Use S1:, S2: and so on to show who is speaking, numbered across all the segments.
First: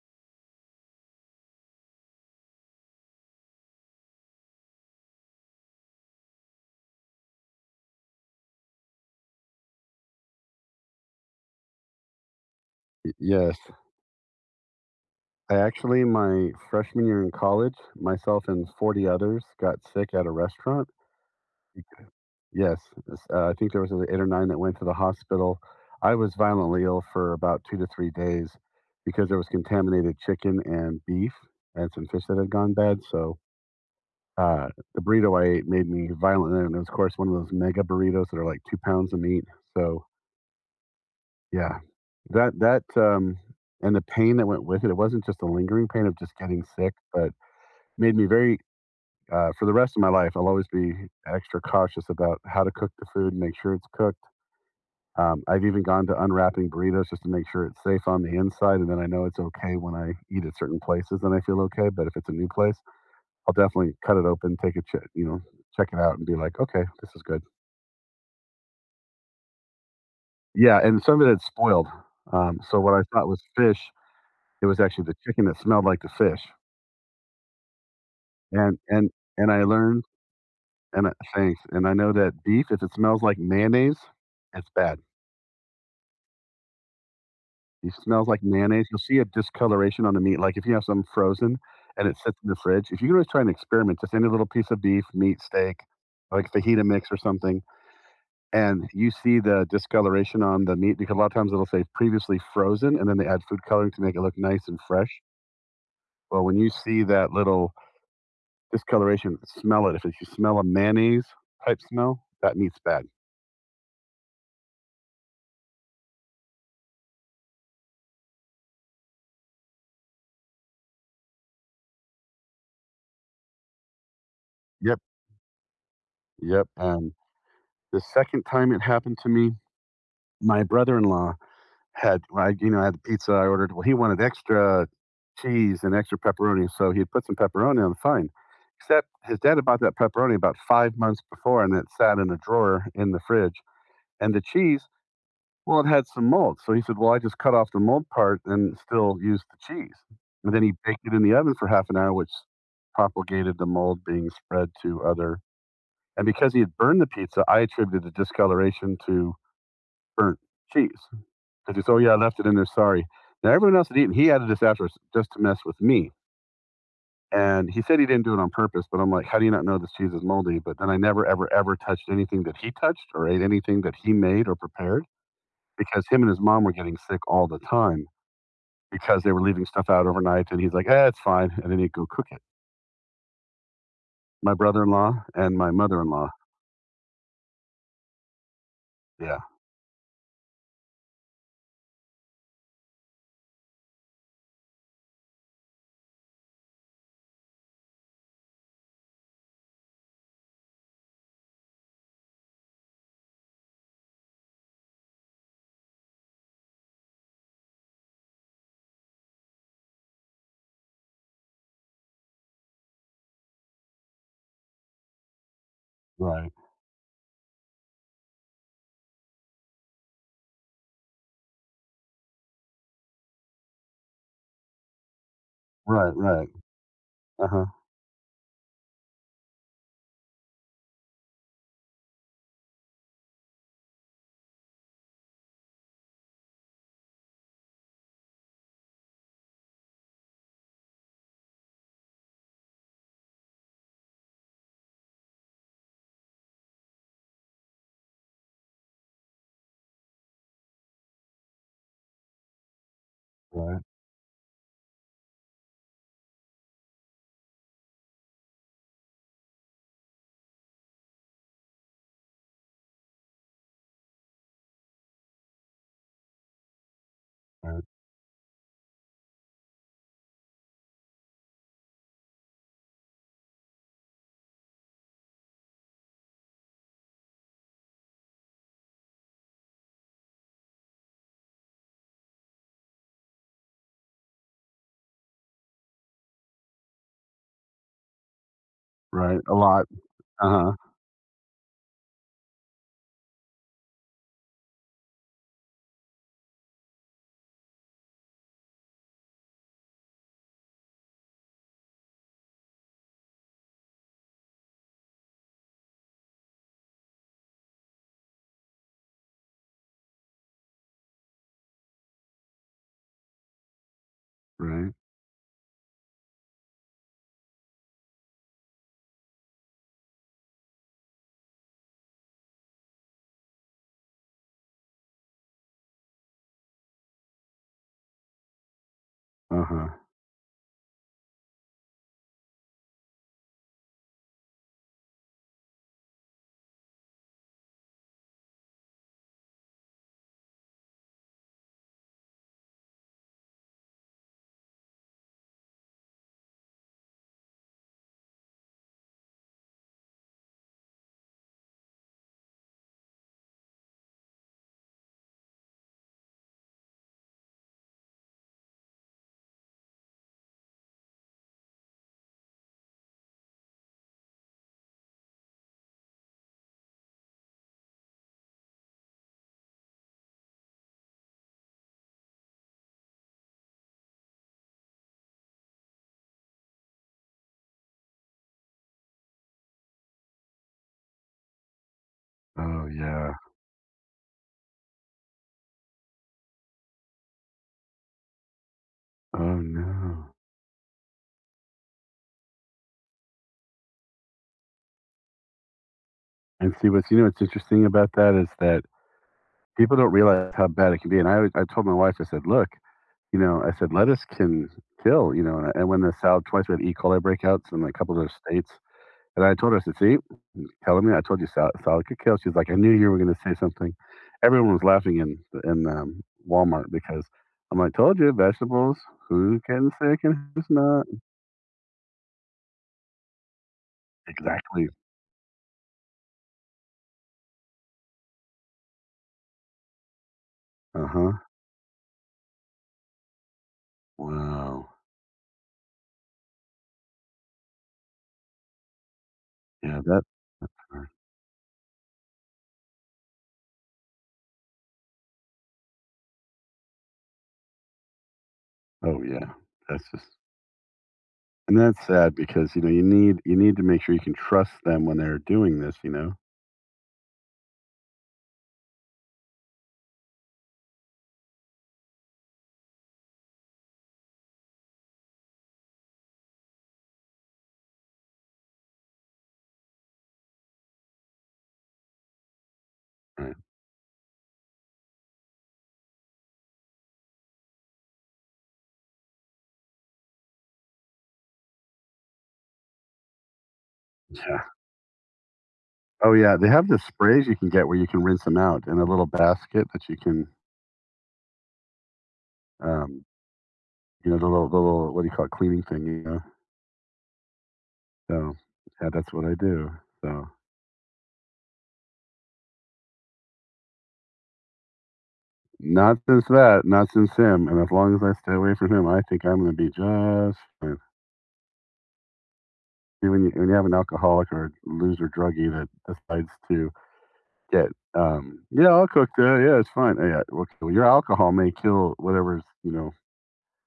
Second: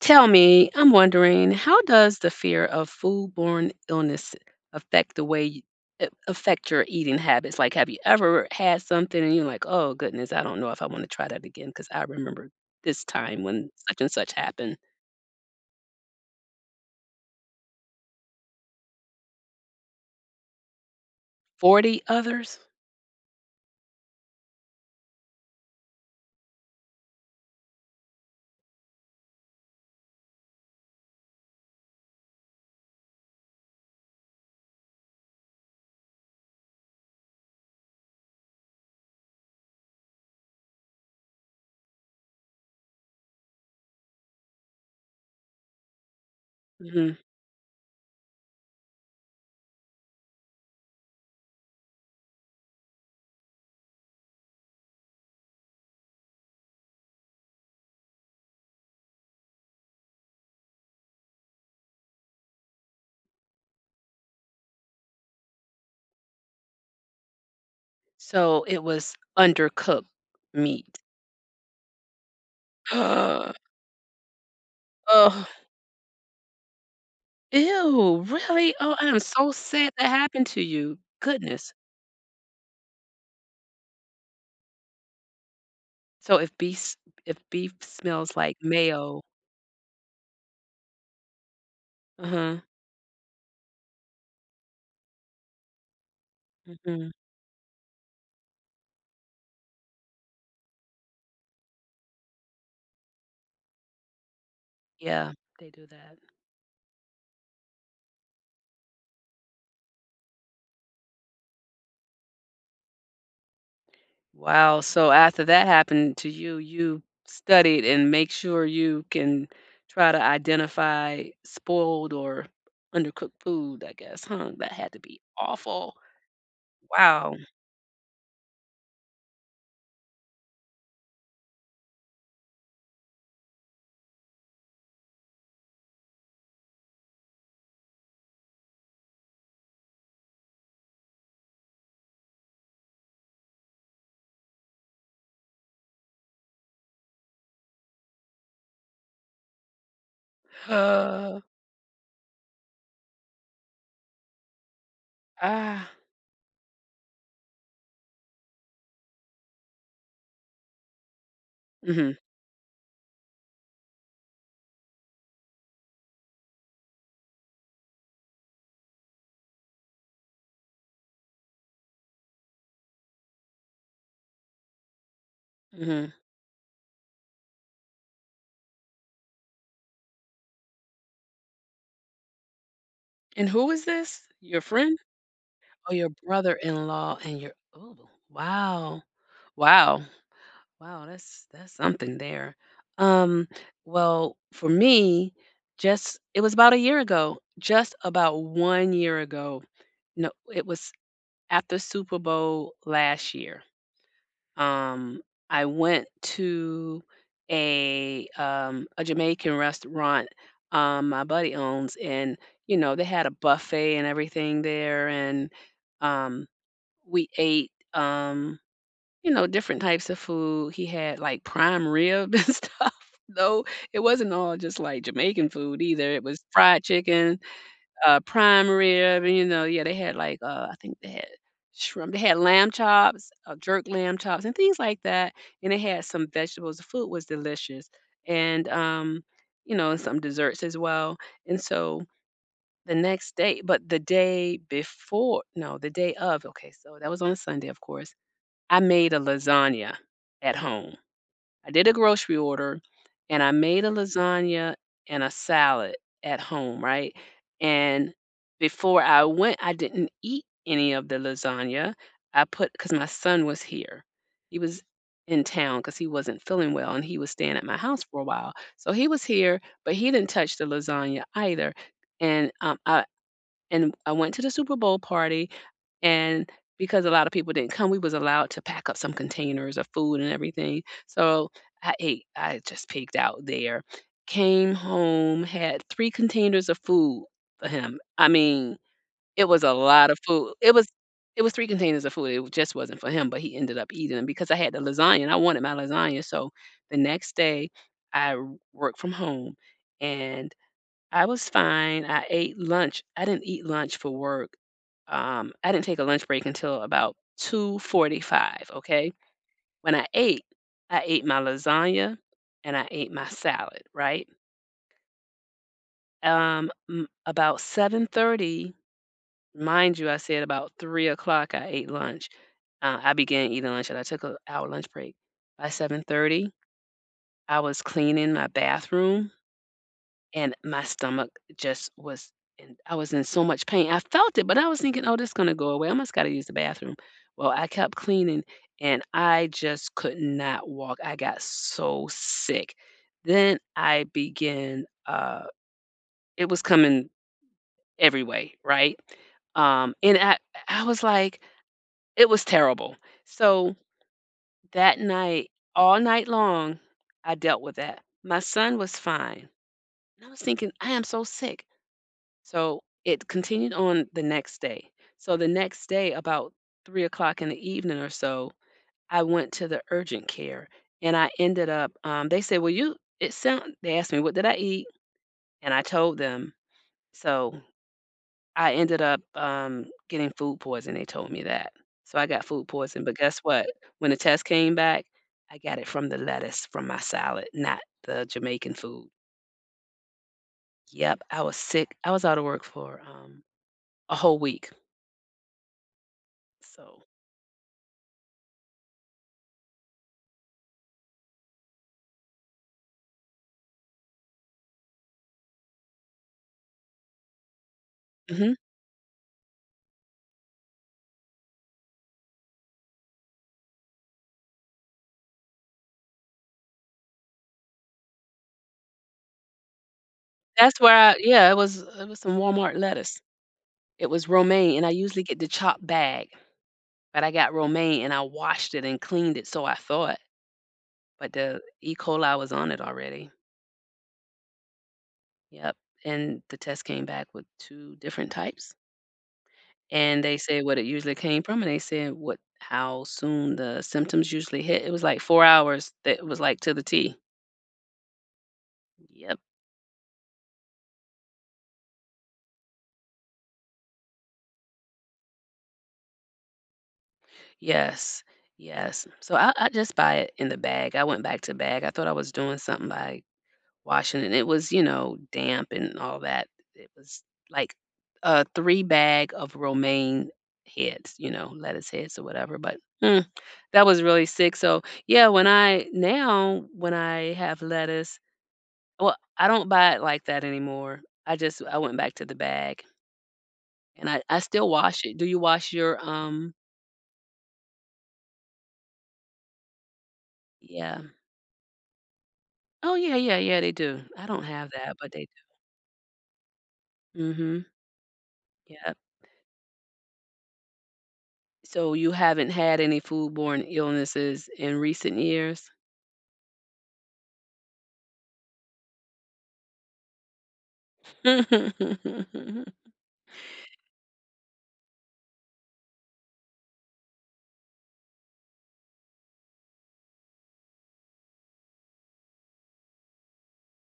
S1: Tell me, I'm wondering, how does the fear of foodborne illness affect the way you, affect your eating habits? Like, have you ever had something and you're like, "Oh goodness, I don't know if I want to try that again because I remember this time
S2: Yes.
S1: when such and such happened."
S2: I actually, my freshman year in college, myself and 40 others got sick at a restaurant.
S1: 40 others?
S2: Yes. I think there was eight or nine that went to the hospital. I was violently ill for about 2 to 3 days because there was contaminated chicken and beef and some fish that had gone bad. So the burrito I ate made me violent. And it was, of course, one of those mega burritos that are like 2 pounds of meat. So yeah, that, that, um, and the pain that went with it, it wasn't just the lingering pain of just getting sick,
S1: Mhm.
S2: but Made me very for the rest of my life, I'll always be extra cautious about how to cook the food and make sure it's cooked. I've even gone to unwrapping burritos just to make sure it's safe on the inside, and then I know it's okay when I eat at certain places, and I feel okay. But if it's a new place, I'll definitely cut it open, take a check it out, and be like, okay, this is good.
S1: So it was undercooked
S2: Yeah,
S1: meat.
S2: and some of it had spoiled. So what I thought was
S1: Oh.
S2: fish, it was actually the chicken that smelled like the fish.
S1: Ew, really?
S2: And
S1: Oh, I
S2: and
S1: am
S2: and
S1: so
S2: I
S1: sad
S2: learned,
S1: that happened to you. Goodness.
S2: and I know that beef, if it smells like mayonnaise, it's bad.
S1: So if beef
S2: It smells
S1: smells
S2: like
S1: like
S2: mayonnaise. You'll see
S1: mayo.
S2: a discoloration on the meat. Like if you have some frozen and it sits in the
S1: Uh-huh.
S2: fridge, if you can always try and experiment, just any little piece of beef, meat, steak, like fajita mix
S1: Mhm.
S2: or something, and you see the discoloration on the meat because a lot of times it'll say previously frozen and then they add food coloring to make it look nice and fresh.
S1: Yeah, they do that.
S2: Well, when you see that little discoloration, smell it. If you smell a mayonnaise type smell, that meat's bad.
S1: Wow, so after that happened to you, you studied and make sure you can try to identify spoiled or undercooked food, I guess, huh? That had
S2: Yep.
S1: to be awful.
S2: Yep. And
S1: Wow.
S2: the second time it happened to me, my brother in law Had I you know, I had the pizza I ordered, well, he wanted extra cheese and extra pepperoni, so he had put some pepperoni on, fine. Except his dad had bought that pepperoni about 5 months before, and it sat in a drawer in the fridge, and the cheese, well, it had some mold, so he said, "Well, I just cut off the mold part and still used the cheese." And then he baked it in the
S1: Uh,
S2: oven for half an hour, which propagated the mold being spread to other,
S1: ah.
S2: and because he had burned the pizza, I attributed the discoloration to burnt cheese. I just, oh yeah,
S1: Mhm.
S2: I left it in there. Sorry. Now everyone else had eaten. He added this after just to mess with me. And he said he didn't do it on purpose, but I'm like, how do you not know this cheese is moldy? But then I never, ever, ever touched anything that he touched or ate anything that he made or prepared because
S1: Mhm.
S2: him and his mom were getting sick all the time because they were leaving stuff out overnight. And he's like, eh, it's fine. And then he'd go cook it.
S1: And who is this?
S2: My
S1: Your
S2: brother in
S1: friend?
S2: law and my
S1: Oh,
S2: mother in
S1: your
S2: law.
S1: brother-in-law and your. Oh, wow.
S2: Yeah.
S1: Wow. Wow, that's something there. Um, well, for me, just it was about a year ago, just about 1 year ago. No, it was after Super Bowl last year. Um, I went to a Jamaican restaurant my buddy owns, and you know, they had a buffet and everything there. And um
S2: Right.
S1: we ate, you know, different types of food. He had, like, prime rib and stuff, though it wasn't all just, like, Jamaican food
S2: Right.
S1: either. It was
S2: Right.
S1: fried chicken,
S2: Uh huh.
S1: prime rib, and, you know, yeah, they had, like, I think they had shrimp. They had lamb chops, jerk lamb chops, and things like that, and they had some vegetables. The food was delicious, and, you know, some desserts as well, and so the next day, but the day before, no, the day of, okay, so that was on a Sunday, of course. I made a lasagna at home. I did a grocery order, and I
S2: Right.
S1: made a lasagna and a salad at home, right? And before I went, I didn't eat any of the lasagna. I put, because my son was here. He was in town because he wasn't feeling well and he was staying at my
S2: Right.
S1: house for a while. So he was here, but he didn't touch the lasagna either. And I, and I went to the Super Bowl party, and because a lot of people didn't come, we was allowed to pack up some containers of food and everything. So I ate. I just pigged out there. Came home, had 3 containers of food for him. I mean,
S2: Right.
S1: it
S2: A
S1: was a
S2: lot.
S1: lot of
S2: Uh
S1: food.
S2: huh.
S1: It was 3 containers of food. It just wasn't for him, but he ended up eating them because I had the lasagna, and I wanted my lasagna. So the next day, I worked from home, and I was fine. I ate lunch. I didn't eat lunch for work. I didn't take a lunch break until about 2:45, okay? When I ate my lasagna and I ate my salad, right?
S2: Right.
S1: About 7:30, mind you, I said about 3 o'clock I ate lunch. I began eating lunch and I took an hour lunch break. By 7:30, I was cleaning my bathroom.
S2: Uh huh.
S1: And my stomach just was in, I was in so much pain. I felt it, but I was thinking, "Oh, this is gonna go away. I must gotta use the bathroom." Well, I kept cleaning, and I just could not walk. I got so sick. Then I began, it was coming every way, right? And I was like, it was terrible. So, that night, all night long, I dealt with that. My son was fine. And I was thinking, "I am so sick." So it continued on the next day. So the next day, about 3 o'clock in the evening or so, I went to the urgent care, and I ended up, they said, well, you, it sound, they asked me, what did I eat? And I told them. So I ended up, getting food poisoning. They told me that. So I got food
S2: Oh,
S1: poisoning. But
S2: yeah.
S1: guess what? When the test came back, I got it from the lettuce from my salad, not the Jamaican food.
S2: Oh, no.
S1: Yep, I was sick. I was out of work for a whole week.
S2: And see,
S1: So,
S2: what's interesting about that is that people don't realize how bad it can be, and I told my wife, I said, "Look," you know, I said, "Lettuce can kill," you know, and I, and when the salad twice we had E. coli breakouts in, like, a couple of those
S1: mhm.
S2: states, and I told her, I said, "See, telling me, I told you salad, salad could kill." She's like, "I knew you were gonna say something." Everyone was laughing in in, um, Walmart because I'm like, "Told you, vegetables, who can say it can who's
S1: That's where
S2: not?"
S1: I, yeah, it was some Walmart lettuce. It was romaine, and
S2: Exactly.
S1: I usually get the chopped bag, but I got romaine, and I washed it and cleaned it, so I thought,
S2: Uh-huh.
S1: but the E. coli was on it already.
S2: Wow.
S1: Yep, and the test came back with 2 different types,
S2: Yeah, that
S1: and they said what it usually came from, and they said what, how soon the symptoms usually hit. It was like 4 hours that it was, like, to the T.
S2: Oh,
S1: Yep.
S2: yeah. That's just And that's sad because, you know, you need to make sure you can trust them when they're doing this, you know?
S1: Yes, yes. So I just buy it in the bag. I went back to bag. I thought I was doing something by Washington, it was, you know, damp and all that. It was like a 3 bag of romaine heads, you know, lettuce heads or whatever, but, mm,
S2: Right.
S1: that was really sick, so, yeah, when I, now, when I have lettuce, well, I don't buy it like that anymore. I just, I went back to the bag, and I still
S2: Yeah.
S1: wash it. Do you wash your,
S2: Oh, yeah, they have the sprays you can get where you can rinse them out in a little basket that you can,
S1: yeah. Oh, yeah,
S2: um,
S1: yeah, yeah, they do. I
S2: you know,
S1: don't
S2: the little
S1: have
S2: the
S1: that,
S2: little,
S1: but
S2: what do
S1: they
S2: you call it, cleaning thing, you know?
S1: do. Mhm.
S2: So,
S1: Yeah.
S2: yeah, that's what I do. So,
S1: So you haven't had any foodborne illnesses in recent years?
S2: not since that, not since him, and as long as I stay away from him, I think I'm gonna be just fine. See, when you have an alcoholic or a loser druggie that decides to Yeah, yeah, I'll cook that, yeah, it's fine. Yeah, okay, well, your alcohol may kill whatever's, you know,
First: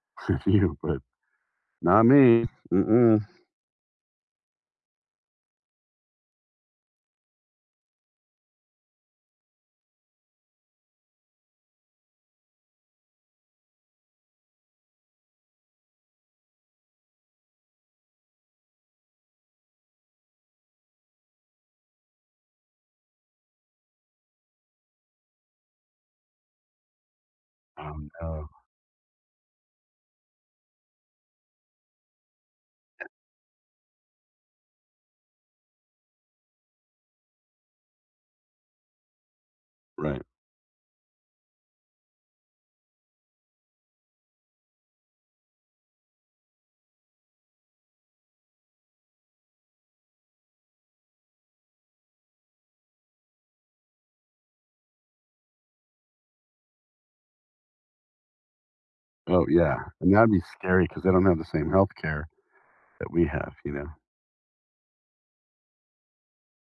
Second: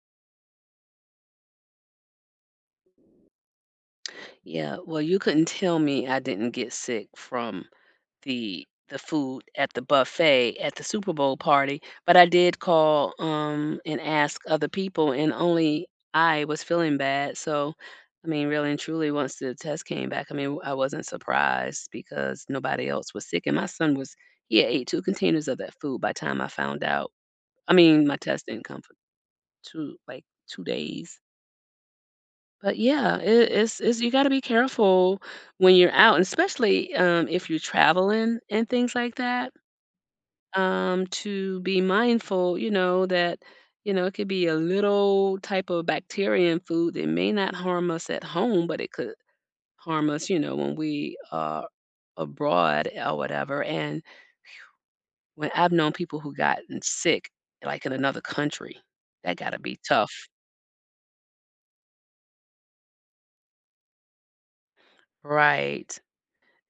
S2: with you, but not me. Mm-mm.
S1: Yeah, well, you couldn't tell me I didn't get sick from the food at the buffet at the Super Bowl party, but I did call, and ask other people, and only I was feeling bad, so, I mean, really and truly, once the test came back, I mean, I wasn't surprised because nobody else was sick, and my son was, he had ate 2 containers of that food by the time I found out. I
S2: Oh,
S1: mean, my test
S2: no.
S1: didn't come for two like 2 days. But yeah, it's it's you gotta be careful when you're out, and especially if you're traveling and things like that.
S2: Right.
S1: To be mindful, you know, that you know it could be a little type of bacteria in food that may not harm us at home, but it could harm us, you know, when we are abroad or whatever. And when I've known people who gotten sick, like in another country, that
S2: Oh,
S1: gotta
S2: yeah,
S1: be tough,
S2: and that'd be scary because they don't have the same health care that we have, you know?
S1: right?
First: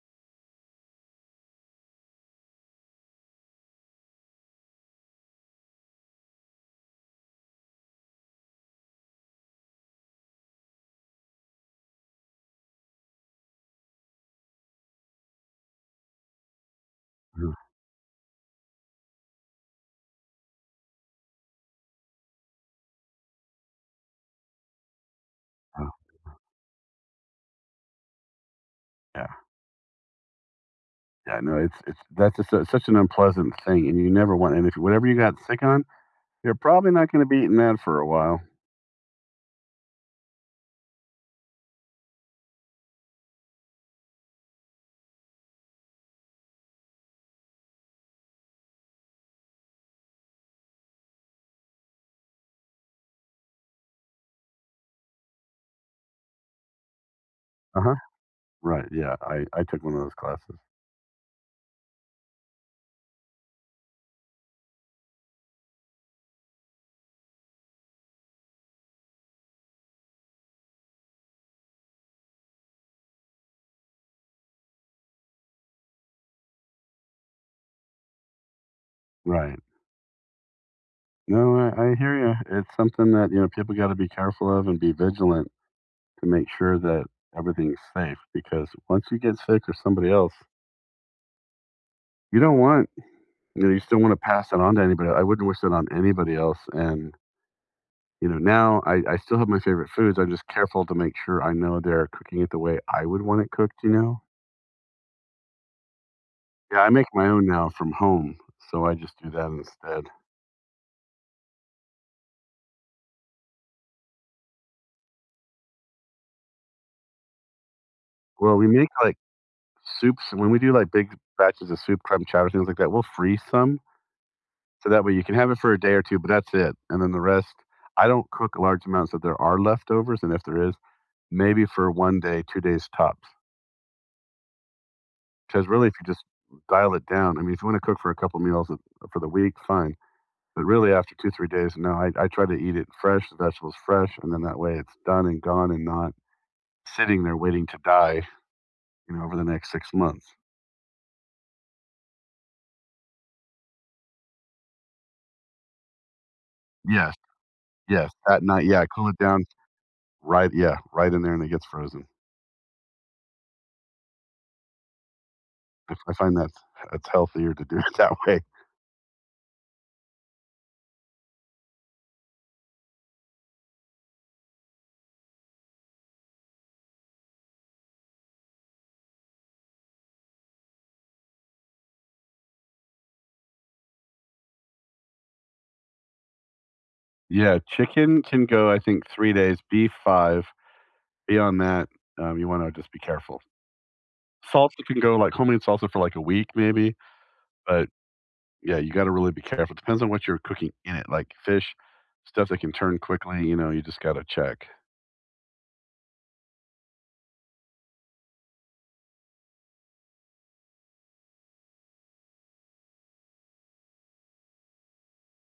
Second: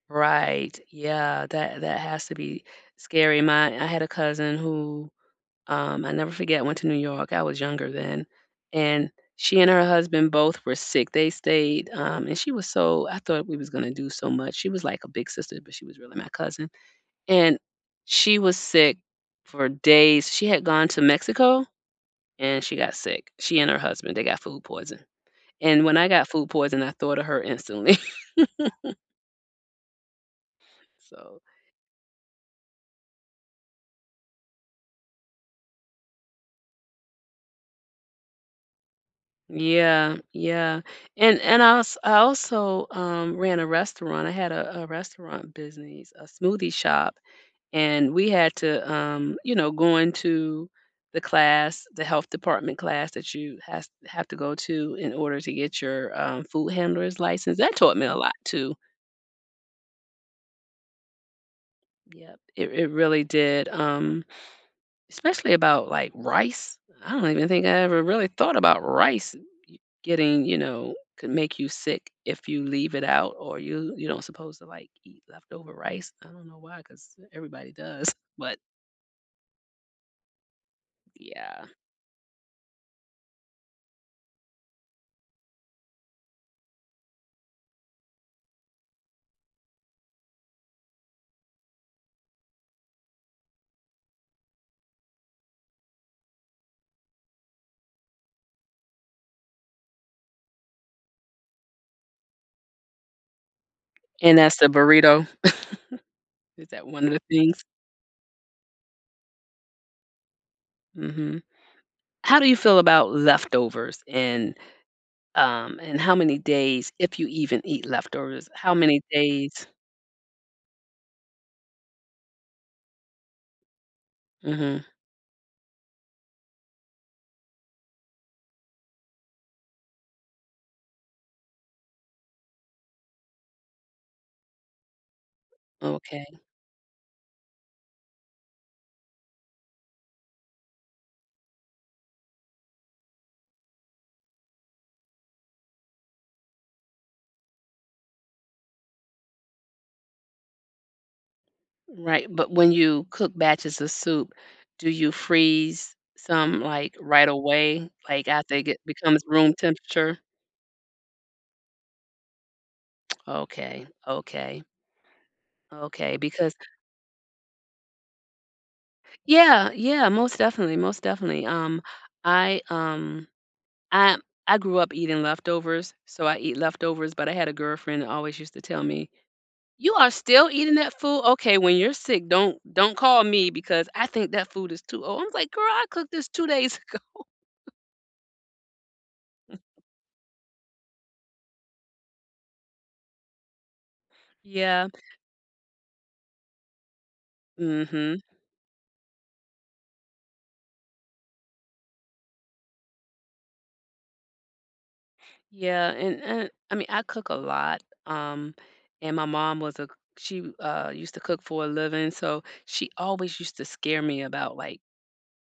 S1: Right. Yeah, that that has to be scary. My, I had a cousin who I never forget went to New York. I was younger then. And she and her husband both were sick. They stayed, and she was, so I thought we was going to do so much. She was like a big sister, but she was really my cousin.
S2: Mm,
S1: And she was sick for days. She had gone to Mexico and she got sick. She and her husband, they got food poison. And
S2: oh,
S1: when I got food poison, I thought of her instantly.
S2: yeah. Yeah,
S1: So.
S2: no, it's that's just su such an unpleasant thing, and you never want and if whatever you got sick on, you're probably not gonna be eating that for a while.
S1: Yeah, yeah, and I als, I also, ran a restaurant. I had a restaurant business, a smoothie shop, and we had to, you know, go into the class, the health department class that you has have to go to in order to get your, food handler's license. That
S2: Uh-huh.
S1: taught me a lot too.
S2: Right, yeah, I took one of those classes.
S1: Yep, it really did, especially about, like, rice. I don't even think I ever really thought about rice, y getting, you know, could make you sick if you leave it out or you don't supposed to, like, eat leftover rice. I don't know why, because everybody does, but
S2: Right. No,
S1: yeah.
S2: I hear you. It's something that you know people got to be careful of and be vigilant to make sure that everything's safe. Because once you get sick or somebody else, you don't want you know you still want to pass it on to anybody. I wouldn't wish it on anybody else. And you know now I still have my favorite foods. I'm just careful to make sure I know they're cooking it the way I would want it cooked. You know.
S1: And that's the burrito. Is
S2: Yeah,
S1: that
S2: I
S1: one
S2: make
S1: of the
S2: my own
S1: things?
S2: now from home, so I just do that instead.
S1: Mhm. How do you feel about leftovers, and how many days, if you even eat leftovers,
S2: Well, we
S1: how
S2: make
S1: many
S2: like
S1: days.
S2: soups when we do like big batches of soup, crumb chowder, things like that. We'll freeze some
S1: Mhm.
S2: so that way you can have it for a day or 2, but that's it, and then the rest I don't cook large amounts if there are leftovers, and if there is, maybe for 1 day, 2 days tops. Because really, if you just
S1: Okay.
S2: dial it down I mean, if you wanna cook for a couple meals of for the week, fine, but really after 2, 3 days, no, I try to eat it fresh, the vegetables fresh, and then that way it's done and gone and not sitting there waiting to die, you know, over the next 6 months.
S1: Right, but when you cook batches of soup, do you freeze some, like,
S2: Yes,
S1: right away,
S2: yes,
S1: like,
S2: that
S1: after it
S2: night,
S1: get
S2: yeah, cool it
S1: becomes
S2: down,
S1: room temperature?
S2: right yeah, right in there, and it gets frozen.
S1: Okay, okay,
S2: I
S1: okay,
S2: find that
S1: because
S2: it's healthier to do it that way.
S1: yeah, yeah, most definitely, I, I I grew up eating leftovers, so I eat leftovers, but I had a girlfriend that always used to tell me, "You are still eating that food? Okay, when you're sick, don't call me because I think that food is too old." I am like, "Girl, I cooked this 2 days ago."
S2: Yeah, chicken can go, I think, 3 days, beef 5. Beyond that, you wanna just be careful. Salsa
S1: Yeah,
S2: can go, like, homemade salsa for, like, a week maybe, but,
S1: mhm.
S2: yeah, you gotta really be careful. Depends on what you're cooking in it, like fish, stuff that can turn quickly, you know, you just gotta check.
S1: Yeah, and I mean, I cook a lot. And my mom was a, she used to cook for a living, so she always used to scare me about, like,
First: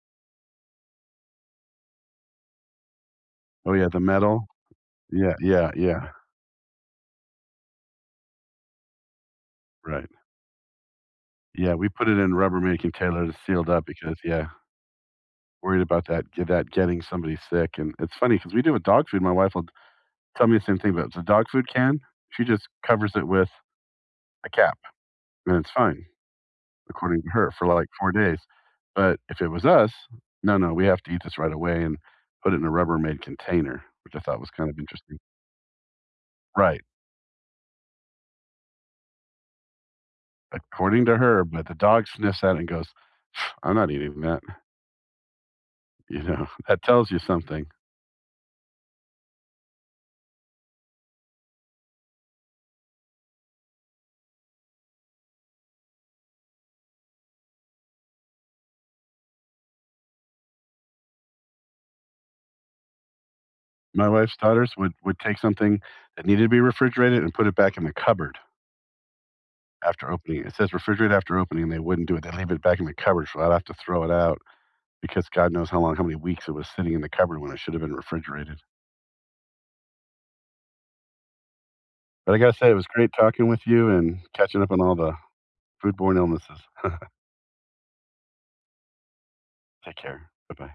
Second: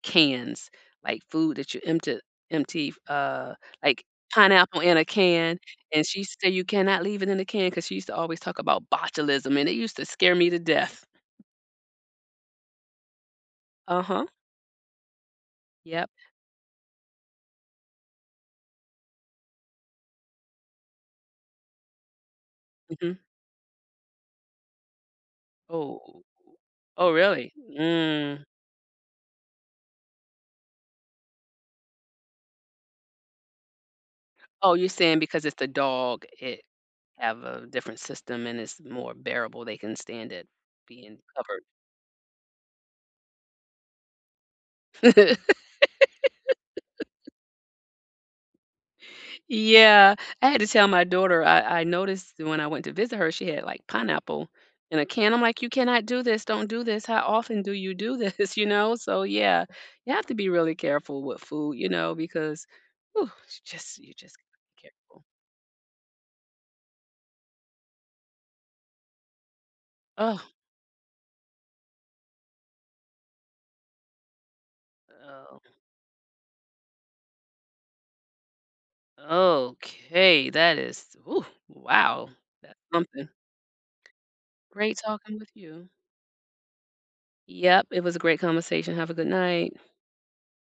S1: cans, like food that you empty, empty uh
S2: Oh, yeah, the
S1: like
S2: metal.
S1: pineapple in a
S2: Yeah,
S1: can.
S2: yeah,
S1: And
S2: yeah,
S1: she said you cannot leave it in a can because she used to always talk about botulism and it used to
S2: right.
S1: scare me to death.
S2: Yeah, we put it in Rubbermaid containers sealed up because,
S1: Uh-huh.
S2: yeah, worried about
S1: Yep.
S2: that getting somebody sick, and it's funny because we do with dog food, my wife will tell me the same thing, but the dog food can, she just covers
S1: Hmm.
S2: it with a cap. And it's fine,
S1: Oh, oh
S2: according to her,
S1: really?
S2: for like 4 days.
S1: Mm.
S2: But if it was us, no, no, we have to eat this right away and put it in a Rubbermaid container, which I thought was kind
S1: Oh,
S2: of
S1: you're
S2: interesting.
S1: saying because it's the dog, it
S2: Right,
S1: have a different system and it's more bearable, they can stand it
S2: according to
S1: being
S2: her, but the dog sniffs at it and goes, "I'm not eating that,"
S1: covered.
S2: you know, that tells you something.
S1: Yeah, I had to tell my daughter, I noticed when I went to visit her, she had, like, pineapple in a can, I'm like, "You cannot do this, don't do this, how often do you do this?" You know? So, yeah, you have to be really careful with food, you know, because, ooh, it's just,
S2: My
S1: you
S2: wife's
S1: just gotta
S2: daughters
S1: be
S2: would
S1: careful.
S2: take something that needed to be refrigerated and put it back in the cupboard after opening it.
S1: Oh,
S2: It says refrigerate after opening, and they wouldn't do it. They leave it back in the cupboard, so I'd have to throw it out because God knows how long, how many weeks it was sitting in the cupboard when it should have been refrigerated.
S1: oh, okay, that is, ooh, wow,
S2: But I gotta say, it
S1: that's
S2: was great
S1: something.
S2: talking with you and catching up on all
S1: Great
S2: the
S1: talking with you.
S2: foodborne illnesses.
S1: Yep, it was a great conversation. Have a good night.
S2: Take care. Bye-bye.